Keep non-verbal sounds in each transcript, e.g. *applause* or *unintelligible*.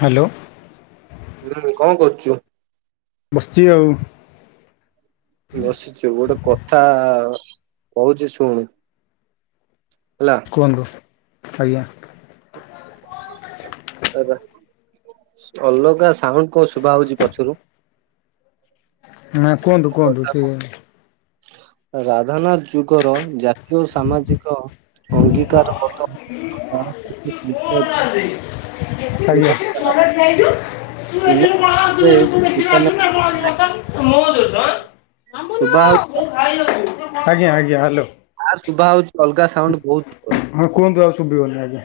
Hello. ହୁଁ କଣ କର୍ଚୁ? ବସ୍ ଚି ଆଉ। ବସିଛୁ, ଗୋଟେ କଥା କହୁଛି ଶୁଣୁ। ହେଲା। କୁହନ୍ତୁ, ଆଜ୍ଞା। ଏବେ ଅଲଗା ସାଉଣ୍ଡ୍ କୋଉ ଶୁଭା ହୋଉଛି ପଛରୁ। ନା କୁହନ୍ତୁ, କୁହନ୍ତୁ ସେ ରାଧାନାଥ୍ ଯୁଗର ଜାତୀୟ ଓ ସାମାଜିକ। ଅଙ୍ଗୀକାର ମତ *unintelligible* ଆଜ୍ଞା ପିଲାଟେ ପିତା ମ *unintelligible* ମୋ ଦୋଷ ଆଁ। ଶୁଭା ହୋଉ ଆଜ୍ଞା ଆଜ୍ଞା ହାଲୋ। ଆର ଶୁଭା ହଉଚି ଅଲଗା ସାାଉଣ୍ଡ ବହୁତ ପୁରା। ହଁ କୁହନ୍ତୁ ଆଉ ଶୁଭିବନି ଆଜ୍ଞା।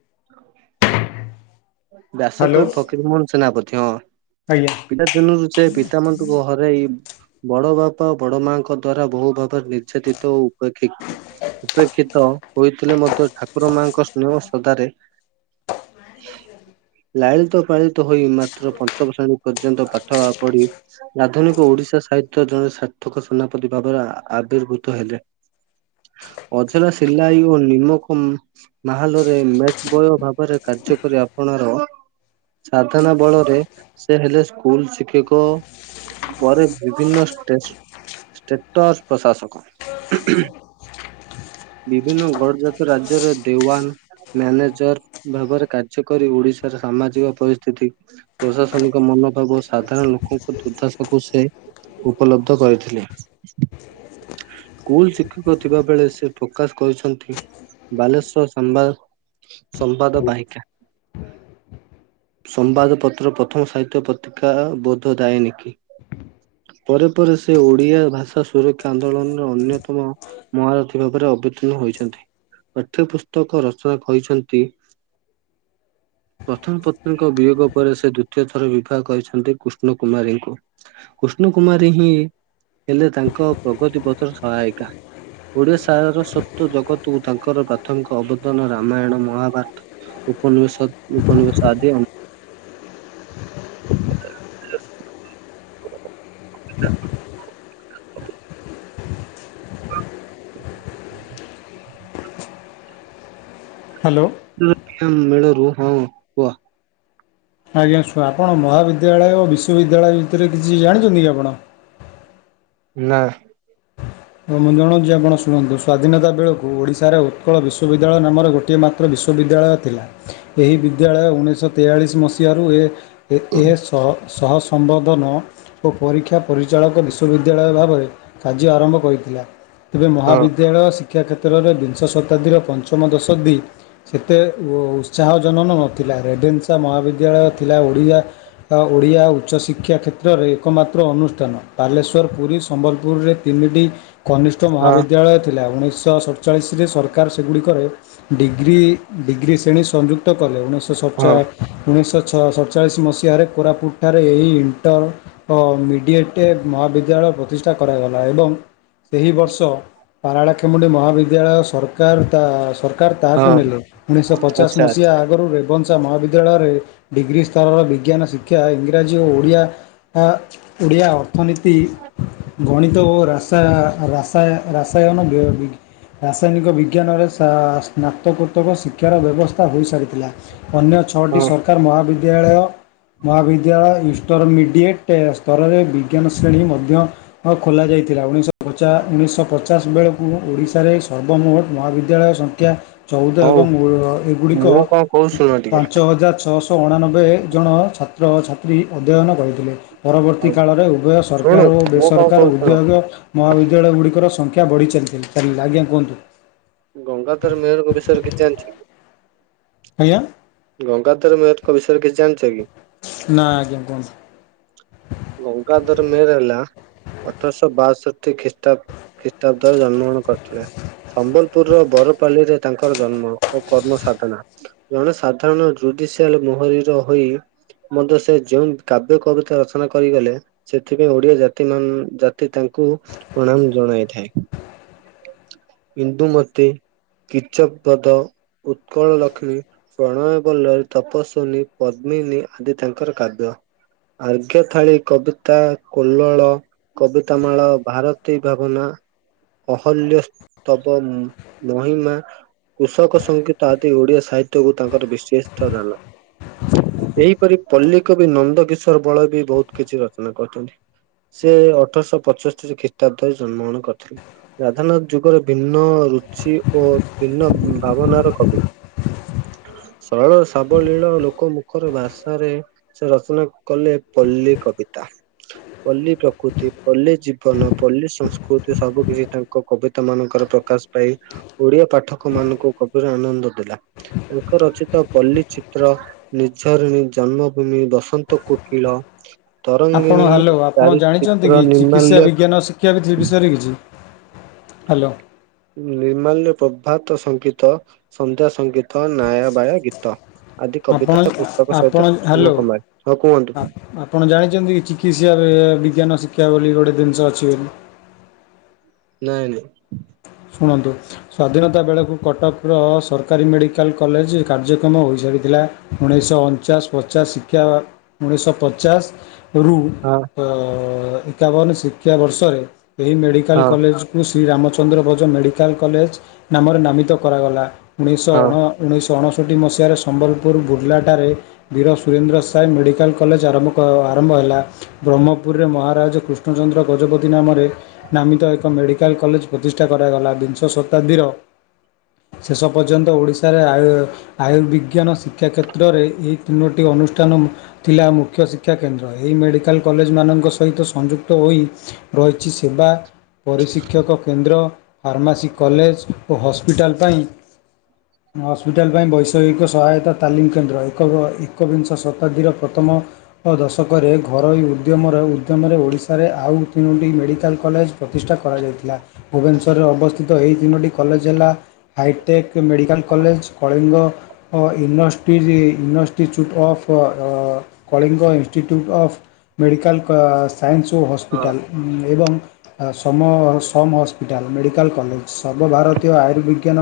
*inaudible* ବ୍ୟାସ ହ୍ୟାଲୋ କବ ଫକିର ମୋହନ ସେନାପତି ହଁ ଆଜ୍ଞା ପିଲା ଦିନରୁ ସେ ପିତାମାତାଙ୍କୁ ହରାଇ ବଡ ବାପା ବଡ ମାଆଙ୍କ ଦ୍ଵାରା ବହୁ ଭାବରେ ନିର୍ଯାତିତ ଓ ଉପେକ୍ଷି ଉପେକ୍ଷିତ ହୋଇଥିଲେ ମଧ୍ୟ ଠାକୁର ମାଙ୍କ ସ୍ନେହ ଶଦ୍ଧାରେ ଲାଳିତ ପାଳିତ ହୋଇ ମାତ୍ର ପଞ୍ଚମ ଶ୍ରେଣୀ ପର୍ଯ୍ୟନ୍ତ ପାଠ ପଢି। ଆଧୁନିକ ଓଡିଶା ସାହିତ୍ୟ ଜଣେ ସାର୍ଥକ ସେନାପତି ଭାବରେ ଆ ଆବିର୍ଭୁତ ହେଲେ। ଅଜରା ସିଲାଇ ଓ ନିମୋଖୁମ୍। ମାହଲରେ ମେଟ ବୟ ଭାବରେ କାର୍ଯ୍ୟକରି ଆପଣାର ସାଧନା ବଳରେ ସେ ହେଲେ ସ୍କୁଲ ଶିକ୍ଷକ। ପରେ ବିଭିନ୍ନ ଟେଷ୍ଟ। ଷ୍ଟେଟର ପ୍ରଶାସକ ହୁଁହୁଁ। ବିଭିନ୍ନ ଗଡଜାତ ରାଜ୍ୟର ଦେୱାନ ମ୍ୟାନେଜର ଭାବରେ କା ଯେ କରି ଓଡିଶାର ସାମାଜିକ ପରିସ୍ଥିତି। ପ୍ରଶାସନିକ ମନୋଭାବ ସାଧାରଣ ଲୋକଙ୍କ ଦୁର୍ଦ୍ଦାଶାକୁ ସେ ଉପଲବ୍ଧ କରିଥିଲେ। ସ୍କୁଲ ଶିକ୍ଷକ ଥିବାବେଳେ ସେ ପ୍ରକାଶ କରିଛନ୍ତି। ବାଲେଶ୍ଵର ସମ୍ବାଦ ସମ୍ବାଦ ବାହିକା। ସମ୍ବାଦପତ୍ର ପ୍ରଥମ ସାହିତ୍ୟ ପତ୍ରିକା ବୋଧ ଦାଇନି। ପରେ ପରେ ସେ ଓଡିଆ ଭାଷା ସୁରକ୍ଷା ଆନ୍ଦୋଳନରେ ଅନ୍ୟତମ ମହାରଥୀ ଭାବରେ ଅବିତୀର୍ଣ୍ଣ ହୋଇଛନ୍ତି ପାଠ୍ୟ ପୁସ୍ତକ ରଚନା କହିଛନ୍ତି। ପ୍ରଥମ ପତ୍ନୀଙ୍କ ବିୟୋଗ ପରେ ସେ ଦ୍ଵିତୀୟ ଥର ବିବାହ କରିଛନ୍ତି କୃଷ୍ଣ କୁମାରୀଙ୍କୁ କୃଷ୍ଣ କୁମାରୀହିଁ ହେଲେ ତାଙ୍କ ପ୍ରଗତି ପଥର ସହାୟିକା। ଓଡ଼ିଆଶାର ସତ୍ବ ଜଗତକୁ ତାଙ୍କର ପ୍ରାଥମିକ ଅବଦାନ ରାମାୟଣ ମହାଭାରତ। ଉପନିବେଶତ ଉପନିବେଶ ଆଦି ଆଉ। ହାଲୋ। *unintelligible* ମେଳରୁ ହଁ। କୁହ। ଆଜ୍ଞା ସାର ଆପଣ ମହାବିଦ୍ୟାଳୟ ଓ ବିଶ୍ୱବିଦ୍ୟାଳୟ ଭିତରେ କିଛି ଜାଣିଛନ୍ତିକି ଆପଣ? ନାଁ। ହଁ ମୁଁ ଜଣଉଛି ଆପଣ ଶୁଣନ୍ତୁ ସ୍ୱାଧୀନତା ବେଳକୁ ଓଡ଼ିଶାର ଉତ୍କଳ ବିଶ୍ୱବିଦ୍ୟାଳୟ ନାମର ଗୋଟିଏ ମାତ ତ୍ର ବିଶ୍ୱବିଦ୍ୟାଳୟ ଥିଲା ଏହି ବିଦ୍ୟାଳୟ ଉଣେଇଶହ ତେୟାଳିଶ ମସିହାରୁ ଏ ଏ ଏସହ ସହ ସମ୍ବର୍ଦ୍ଧନ ଓ ପରୀକ୍ଷା ପରିଚାଳକ ବିଶ୍ୱବିଦ୍ୟାଳୟ ଭାବରେ କାର୍ଯ୍ୟ ଆରମ୍ଭ କରିଥିଲା ତେବେ ହଁ ମହାବିଦ ବିଦ୍ୟାଳୟ ଶିକ୍ଷା କ୍ଷେତ୍ରରେ ବିଂଶ ଶତାବ୍ଦୀର ପଞ୍ଚମ ଦଶଦି ସେତେ ଉତ୍ସାହଜନନ ନଥିଲା ରେଭେନ୍ସା ମହାବିଦ୍ୟାଳୟ ଥିଲା ଓଡି଼ଆ ତ ଓଡ଼ିଆ ଉଚ୍ଚ ଶିକ୍ଷ ଶିକ୍ଷା କ୍ଷେତ୍ରରେ ଏକମାତ୍ର ଅନୁଷ୍ଠାନ ବାଲେଶ୍ୱର ପୁରୀ ସମ୍ବଲପୁରରେ ତିନିଟି କନିଷ୍ଠ ହଁ ମହାବିଦ୍ୟାଳୟ ଥିଲା ଉଣେଇଶହ ଶଚ ସଚାଳିଶରେ ସରକାର ସେଗୁଡ଼ିକରେ ଡିଗ୍ରୀ ଡିଗ୍ରୀ ଶ୍ରେଣୀ ସଂଯୁକ୍ତ କଲେ ଉଣେଇଶହ। ସଚା ହଁ ଉଣେଇଶହଛ ସତଚାଳିଶ ମସିହାରେ କୋରାପୁଟ ଠାରେ ଏହି ଇଣ୍ଟର ମିଡ଼ିଏଟେ ମହାବିଦ୍ୟାଳୟ ପ୍ରତିଷ୍ଠା କରାଗଲା ଏବଂ ଏହି ବର୍ଷ ପାରାଳାଖେମୁଣ୍ଡି ମହାବିଦ୍ୟାଳୟ ସରକାର ତା ସ ତାହାକୁ ହଁ ନେଲେ ଉଣେଇଶହ ପଚାଶ ଆଚ୍ଛା ଆଚ୍ଛା ମସିହା ଆଗରୁ ରେବନ ଉଚ ମହାବିଦ୍ୟାଳୟରେ ଡିଗ୍ରୀ ସ୍ତରର ବିଜ୍ଞାନ ଶିକ୍ଷା ଇଂରାଜୀ ଓ ଓଡ଼ିଆ ଆ ଓଡ଼ିଆ ଅର୍ଥନୀତି ଗଣିତ ଓ ରାସା ରାସାୟ ରାସାୟନ ବ୍ୟୟ ବିିକ୍ ରାସାୟନିକ ବିଜ୍ଞାନରେ ସ୍ନାତକୋତ୍ତକ ଶିକ୍ଷାର ବ୍ୟବସ୍ଥା ହୋଇସାରିଥିଲା। ଅନ୍ୟ ଛଅଟି ହଁ ସରକାର ମହାବିଦ୍ୟାଳୟ ମହାବିଦ୍ୟାଳୟ ଇଣ୍ଟରମିଡ଼ିଏଟ୍ ସ୍ତରରେ ବିଜ୍ଞାନ ଶ୍ରେଣୀ ମଧ୍ୟ ଆଉ ଖୋଲା ଯାଇଥିଲା ଉଣେଇଶ କଚା ଉଣେଇଶହ ପଚାଶ ବେଳକୁ ଓଡ଼ିଶାରେ ସର୍ବମୋଟ ମହାବିଦ୍ୟାଳୟ ସଂଖ୍ୟା ଚଉଦ ହଉ ଏବଂ ଏଗୁଡ଼ିକ ମୁଁ କଣ କହୁଛି ଶୁଣ ଟିକେ ପାଞ୍ଚ ହଜାର ଛଅଶହ ଅଣାନବେ ଜଣ ଛାତ୍ରଛାତ୍ରୀ ଅଧ୍ୟୟନ କରିଥିଲେ। ପରବର୍ତ୍ତୀ ହଉ କାଳରେ ଉଭୟ ଶୁଣୁ ସରକାର ଓ ମୁଁ କଣ ବେସରକାର କହୁଛି ଶୁଣ। ଉଦ୍ୟୋଗ ମହାବିଦ୍ୟାଳୟ ଗୁଡ଼ର ସଂଖ୍ୟା ବଢ଼ି ଚାଲିିାଲିଲ। ଆଜ୍ଞା କୁହନ୍ତୁ ଗଙ୍ଗାଧର ମେହରଙ୍କ ବିଷୟରେ କିଛି ଜଣିଚକି? କଜ୍ଞା। ଗଙ୍ଗାଧର ମେହେରଙ୍କ ବିଷୟରେ କିଛି ଜାଣିଛ କି? ନା ଆଜ୍ଞା କୁହନ୍ତୁ। ଗଙ୍ଗାଧର ମେହେର ହେଲା ଅଠରଶହ ବାଷଠି ଖ୍ରୀଷ୍ଟାବ ଖ୍ରୀଷ୍ଟାବ୍ଦରେ ଜନ୍ମଗ୍ରହଣ କରିଥିଲେ। ସମ୍ବଲପୁରର ବରପାଲିରେ ତାଙ୍କର ଜନ୍ମ ଓ କର୍ମ ସାଧନା। ଜଣେ ସାଧାରଣ ଜୁଡିସିଆଲ ମହରିର ହୋଇ ମତେ ସେ ଯୋଉ କାବ୍ୟ କବିତା ଆମେ କରିଗଲେ ସେଥିପାଇଁ ଓଡିଆ ଜାତି ମନ୍ ଜାତି ତାଙ୍କୁ ପ୍ରଣାମ ଜଣାଇଥାଏ କିନ୍ତୁ ମତେ କିୀଚବଧ ଉତ୍କଳ ଲକ୍ଷ୍ମୀ ପ୍ରଣୟ ବଲ୍ଲର, ତପସ୍ୱିନୀ, ପଦ୍ମିନୀ ଆଦି ତାଙ୍କର କାବ୍ୟ ଆ ମୁଖ୍ୟ ଥାଳିୀ କବିତା କୋଲଳ କବିତା ମାଳ ଭାରତୀ ଭାବନା ଅହଲ୍ୟ ତପନ୍ ମଣିମା କୃଷକ ସଙ୍ଗୀତ ଆଦି ଓଡ଼ିଆ ସାହିତ୍ୟକୁ ତାଙ୍କର ବିଶେଥ ଦାନ। ଏହିଇପରି ପଲ୍ଲୀି କବି ନନ୍ଦ କିିଶୋର ବଳ ବି ବହୁତ କିଛି ରଚନା କରୁଚନ୍ତି। ସେ ଅଠରଶହ ପଞ୍ଚସ୍ତିରି ଖ୍ରୀଷ୍ଟାବ୍ଦରେ ଜନ୍ମ ଗ୍ରହଣ କରିଥିଲେ। ରାଧା ନଥ ଯୁଗର ଭିନ୍ନ ରୁଚି ଓ ଭିନ୍ନ ଭାବନାର କବି ସରଳ ସାବଳୀଳ ଲୋକ ମୁଖର ଭଷାରେ ସେ ରଚନା କଲେ ପଲ୍ଲୀ କବିତା। ପଲ୍ଲୀ ପ୍ରକୃତି, ପଲ୍ଲୀ ଜୀବନ, ପଲ୍କ ସଂସ୍କୃତି ସବୁ କିଛି ତାଙ୍କ ତାଙ୍କ କବିତା ମାନଙ୍କର ପ୍ରକାଶ ପାଇ ଓଡିଆ ପାଠକ ମାନଙ୍କୁ କବିର ଆନନ୍ଦ ଥିଲା। ଏକର ଅଛି ତ ପଲ୍ଲିୀ ଚିତ୍ର ନିର୍ଝରିଣୀ ଜନ୍ମଭୂମି ବସନ୍ତ କୋକିଳ ଆପଣ ତରଙ୍ଗିଣୀ ହାଲୋ ଆପଣ ଚାରି ଜାଣିଛନ୍ତି ଚିତ୍ର କି ଚିକିତ୍ସା ନିର୍ମାଲ୍ୟ ବିଜ୍ଞାନ ସେ କିଆ ବିସୟରେ କିଛି ହାଲୋ ନିର୍ମାଲ୍ୟ ପ୍ରଭାତ ସଙ୍ଗୀତ, ସନ୍ଧ୍ୟା ସଙ୍ଗୀତ, ନାୟାବାୟା ଗୀତ ଆଦି ଆପଣ କବିତା ପୁସ୍ତକ ଆପଣ ସହିତ ନ ହ୍ୟାଲୋ *unintelligible* ହଁ କୁହନ୍ତୁ? ଆପଣ ଜାଣିଛନ୍ତି ଚିକିତ୍ସା ବିଜ୍ଞାନ ଶିକ୍ଷା ବୋଲି ଗୋଟେ ଜିନିଷ ଅଛି ବୋଲି ନାଇଁ ନାଇଁ ଶୁଣନ୍ତୁ ସ୍ଵାଧୀନତା ବେଳକୁ କଟକର ସରକାରୀ ମେଡ଼ିକାଲ କଲେଜ୍ କାର୍ଯ୍ୟକ୍ରମ ହୋଇସାରିଥିଲା। ଉଣେଇଶହ ଅଣଚାଶ ପଚାଶ ଶିକ୍ଷା ଉଣେଇଶହ ପଚାଶ ରୁ ହଁ ଏକାବନ ଶିକ୍ଷାବର୍ଷରେ ଏହି ମେଡ଼ିକାଲ ହଁ କଲେଜ଼ କୁ ଶ୍ରୀରାମଚନ୍ଦ୍ର ବଦ୍ ମେଡ଼ିକାଲ କଲେଜ୍ ନାମରେ ନାମିତ କରାଗଲା ଉଣେଇଶ ହଁ ଅଣ ଉଣେଇଶହ ଅଣଷଠି ମସିହାରେ ସମ୍ବଲପୁର ବୁର୍ଲାଠାରେ ବୀର ସୁରେନ୍ଦ୍ର ସ ସଏ ମେଡ଼ିକାଲ୍ କଲେଜ୍ ଆରମ୍ଭ କ ଆରମ୍ଭ ହେଲା। ବ୍ରହ୍ମପୁରରେ ମହାରାଜା କୃଷ୍ଣଚନ୍ଦ୍ର ଗଜପତି ନାମରେ ନାମିତ ଏକ ମେଡିକାଲ କଲେଜ୍ ପ୍ରତିଷ କରାଗଲା ବିଂଶ ଶତାବ୍ଦୀର ଶେଷ ପର୍ଯ୍ୟନ୍ତ ଓଡିଶାରେ ଆୟ ଆୟୁର୍ବିଜ୍ଞାନ ଶିକ୍ଷା କ୍ଷେତ୍ରରେ ଏହି ତିନୋଟି ଅନୁଷ୍ଠାନ ଥିଲା ମୁଖ୍ୟ ଶିକ୍ଷା କେନ୍ଦ୍ର ଏହି ମେଡିକାଲ୍ କଲେଜ୍ ମାନଙ୍କ ସହିତ ସଂଯୁକ୍ତ ହୋଇ ରହିଛି ସେବା ପରିଶିକ୍ଷକ କେନ୍ଦ୍ର ଫାର୍ମାସି କଲେଜ୍ ଓ ହସ୍ପିଟାଲ ପାଇଁ *inaudible* ହସ୍ପିଟାଲ୍ ପାଇଁ ବୈଷୟିକ ସହାୟତା ତାଲିମ୍ କେନ୍ଦ୍ର ଏକ ଏକବିଂଶ ଶତାବ୍ଦୀର ପ୍ରଥମ ଅଠ ଦଶକରେ ଘରୋଇ ଉଦ୍ୟମର ଉଦ୍ୟମରେ ଓଡ଼ିଶାରେ ଆଉ ତିନୋଟି ମେଡ଼ିକାଲ କଲେଜ୍ ପ୍ରତିଷ୍ଠା କରାଯାଇଥିଲା। ଭୁବନେଶ୍ୱରରେ ଅବସ୍ଥିତ ଏହି ତିନୋଟି କଲେଜ ହେଲା। ହାଇଟେକ୍ ମେଡ଼ିକାଲ୍ କଲେଜ, କଳିଙ୍ଗ ଇନଷ୍ଟି institute of Kalinga institute of medical କା ସାଇନ୍ସ ଓ ହଁ ହସ୍ପିଟାଲ୍ ଏବଂ SUM SUM hospital medical college ସର୍ବଭାରତୀୟ ଆୟୁର୍ବିଜ୍ଞାନ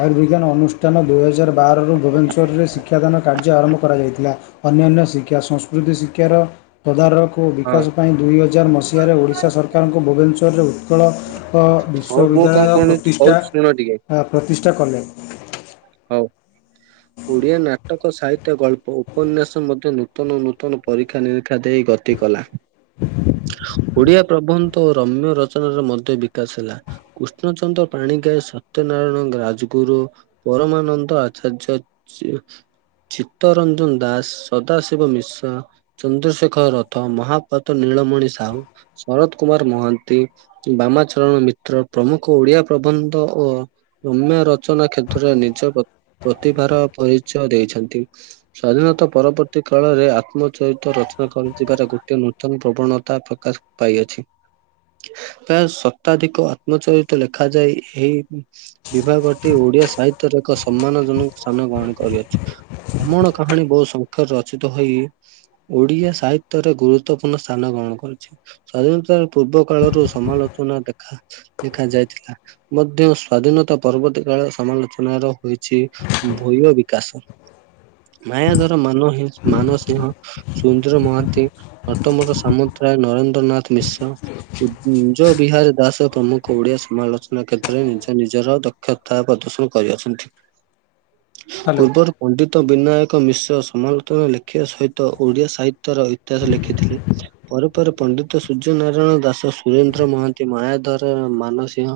ଆୟୁର୍ବିଜ୍ଞାନ ଅନୁଷ୍ଠାନ ଦୁଇହଜାର ବାରରୁ ଭୁବନେଶ୍ୱରରେ ଶିକ୍ଷାଦାନ କାର୍ଯ୍ୟ ଆରମ୍ଭ କରାଯାଇଥିଲା। ଅନ୍ୟାନ୍ୟ ଶିକ୍ଷା ସଂସ୍କୃତି ଶିକ୍ଷାର ତଦାରଖ ଓ ହଁ ବିକାଶ ପାଇଁ ଦୁଇ ହଜାର ମସିହାରେ ଓଡ଼ିଶା ସରକାରଙ୍କୁ ଭୁବନେଶ୍ୱରରେ ଉତ୍କଳ ହଉ ମୁଁ କଣ ବିଶ୍ୱବିଦ୍ୟାଳୟ କଣ କହୁଛି ଶୁଣ ଟିକେ ପ୍ରତିଷ୍ଠା ପ୍ରତିଷ୍ଠା କଲେ। ହଉ ଓଡିଆ ନାଟକ ସାହିତ୍ୟ ଗଳ୍ପ ଉପନ୍ୟାସ ମଧ୍ୟ ନୂତନ ନୂତନ ପରୀକ୍ଷା ନିରୀକ୍ଷା ଦେଇ ଗତି କଲା। ଓଡିଆ ପ୍ରବନ୍ଧ ଓ ରମ୍ୟ ରଚନାର ମଧ୍ୟ ବିକାଶ ହେଲା। କୃଷ୍ଣଚନ୍ଦ୍ର ପାଣିଗ୍ରାହୀ ସତ୍ୟନାରାୟଣ ରାଜଗୁରୁ ପରମାନନ୍ଦ ଆଚାର୍ଯ୍ୟ ଚି ଚିତ୍ତରଞ୍ଜନ ଦାସ୍, ସଦାଶିବ ମିଶ୍ର ଚନ୍ଦ୍ରଶେଖର ରଥ, ମହାପାତ୍ର ନୀଳମଣି, ସାହୁ ଶରତ କୁମାର ମହାନ୍ତି ବାମାଚରଣ ମିତ୍ର ପ୍ରମୁଖ ଓଡିଆ ପ୍ରବନ୍ଧ ଓ ରମ୍ୟ ରଚନା କ୍ଷେତ୍ର ନିଜ ପ୍ରତିଭାର ପରିଚୟ ଦେଇଛନ୍ତି। ସ୍ଵାଧୀନତା ପରବର୍ତ୍ତୀ କାଳରେ ଆତ୍ମଚରିତ ରଚନା କରାଯିବାର ଗୋଟିଏ ନୂତନ ପ୍ରବଣତା ପ୍ରକାଶ ପାଇଅଛି। ପ୍ରାୟ ଶତାଧିକ ଆତ୍ମଚରିତ ଲେଖାଯାଇ ଏହି ବିଭାଗଟି ଓଡିଆ ସାହିତ୍ୟର ଏକ ସମ୍ମାନଜନକ ସ୍ଥାନ ଗ୍ରହଣ କରିଅଛି। କମଣ କାହାଣୀ ବହୁ ସଂଖ୍ୟାରେ ରଚିତ ହୋଇ ଓଡ଼ିଆ ସାହିତ୍ୟରେ ଗୁରୁତ୍ୱପୂର୍ଣ୍ଣ ସ୍ଥାନ ଗ୍ରହଣ କରିଛି। ସ୍ଵାଧୀନତାର ପୂର୍ବ କାଳ ର ସମାଲୋଚନା ଦେଖା। ଲେଖା ଯାଇଥିଲା ମଧ୍ୟ ସ୍ଵାଧୀନତା ପରର୍ବତୀ କାଳରେ ସମା ଚନା ର ହୋଇଛି ଭୂୟ ବିକାଶ। ମାୟା ଧର ମାନ ମାନସିଂହ ସୁନ୍ଦର ମହାନ୍ତି ନଟବର ସାମନ୍ତରାୟ ନରେନ୍ଦ୍ରନାଥ ମିଶ୍ର କୁ କୁଞ୍ଜ ବିହାରୀ ଦାସ ପ୍ରମୁଖ ଓଡିଆ ସମାଲୋଚନା କ୍ଷେତ୍ରରେ ନିଜ ନିଜର ଦକ୍ଷତା ପ୍ରଦର୍ଶନ କରିଅଛନ୍ତି ହ୍ୟାଲୋ ପୂର୍ବରୁ ପଣ୍ଡିତ ବିନାୟକ ମିଶ୍ର ସମାଲୋଚନା ଲେଖିବା ସହିତ ଓଡିଆ ସାହିତ୍ୟର ଇତିହାସ ଲେଖିଥିଲେ। ପରେ ପରେ ପଣ୍ଡିତ ସୂର୍ଯ୍ୟ ନାରାୟଣ ଦାସ ସୁରେନ୍ଦ୍ର ମହାନ୍ତି ମାୟାଧର ମାନସିିଂହ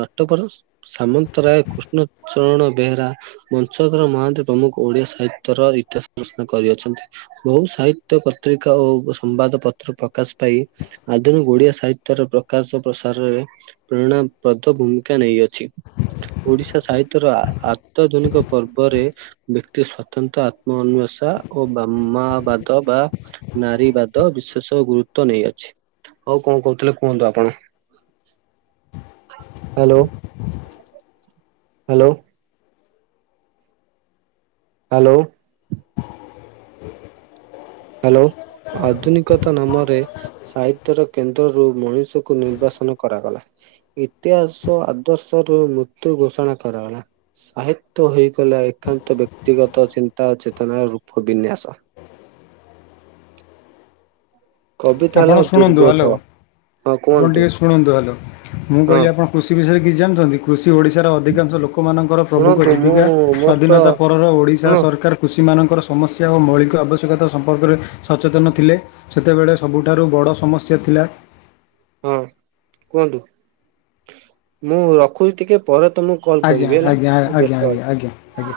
ନଟବର ସାମନ୍ତରାୟ କୃଷ୍ଣଚରଣ ବେହେରା ବଂଶଧର ମହାନ୍ତି ପ୍ରମୁଖ ଓଡ଼ିଆ ସାହିତ୍ୟର ଇତିହାସ ପ୍ରଶ କରିଅଛନ୍ତି। ବହୁ ସାହିତ୍ୟ ପତ୍ରିକା ଓ ସମ୍ବାଦ ପତ୍ର ପ୍ରକାଶ ପାଇ ଆଧୁନିକ ଓଡିଆ ସାହିତ୍ୟର ପ୍ରକାଶ ପ୍ରସାରରେ ପ୍ରେରଣାବଦ୍ଧ ଭୂମିକା ନେଇଅଛି ଓଡିଶା ସାହି ତର ଆତାଧୁନିକ ପର୍ବରେ ବ୍ୟକ୍ତି ସ୍ଵତନ୍ତ୍ର ଆତ୍ମଅନ୍ୱେଷା ଓ ମାମାବାଦ ବା ନାରୀବାଦ ବିଶେଷ ଗୁରୁତ୍ଵ ନେଇଅଛି। ହଉ କଣ କହୁଥିଲେ କୁହନ୍ତୁ ଆପଣ ହ୍ୟାଲୋ ହ୍ୟାଲୋ ହ୍ୟାଲୋ ହ୍ୟାଲୋ ଆଧୁନିକ ନାମରେ ସାହିତ୍ୟର କେନ୍ଦ୍ରରୁ ମଣିଷକୁ ନିର୍ବାସନ କରାଗଲା। ଇତିହାସ ଆଦର୍ଶ ର ମୃତ୍ୟୁ ଘୋଷଣା କରାଗଲା। ସାହିତ୍ୟ ହେଇଗଲା ଏକାନ୍ତ ବ୍ୟକ୍ତିଗତ ଚିନ୍ତା ଚେତନାର ରୂପ ବିନ୍ୟାସ। କବିତା ଆପଣ ହେଲା ଶୁଣନ୍ତୁ ଦୁର୍ବୋଧ ହ୍ୟାଲୋ ହଁ ଆପଣ କୁହନ୍ତୁ ଟିକେ ଶୁଣନ୍ତୁ ହ୍ୟାଲୋ ମୁଁ ହଁ। କହିଲି ଆପଣ କୃଷି ବିଷୟରେ କିଛି ଜାଣିଛନ୍ତି? କୃଷି ଓଡ଼ିଶାର ଅଧିକାଂଶ ଲୋକମାନଙ୍କର ପ୍ରଭୁଖ ଶୁଣନ୍ତୁ ମୁଁ ଜୀବିକା ମୋର ତ ସ୍ୱାଧୀନତା ପରର ଓଡ଼ିଶା ଶୁଣ ସରକାର କୃଷିମାନଙ୍କର ସମସ୍ୟା ଓ ମୌଳିକ ଆବଶ୍ୟକତା ସମ୍ପର୍କରେ ସଚେତନ ଥିଲେ ସେତେବେଳେ ସବୁଠାରୁ ବଡ଼ ସମସ୍ୟା ଥିଲା ହଁ କୁହନ୍ତୁ ମୁଁ ରଖୁଛି ଟିକେ ପରେ ତମକୁ କଲ୍ ଆଜ୍ଞା କରିବି ହେଲା ଆଜ୍ଞା ମୁଁ ଆଜ୍ଞା ବ୍ୟସ୍ତ ଆଜ୍ଞା ଅଛି। ଆଜ୍ଞା ଆଜ୍ଞା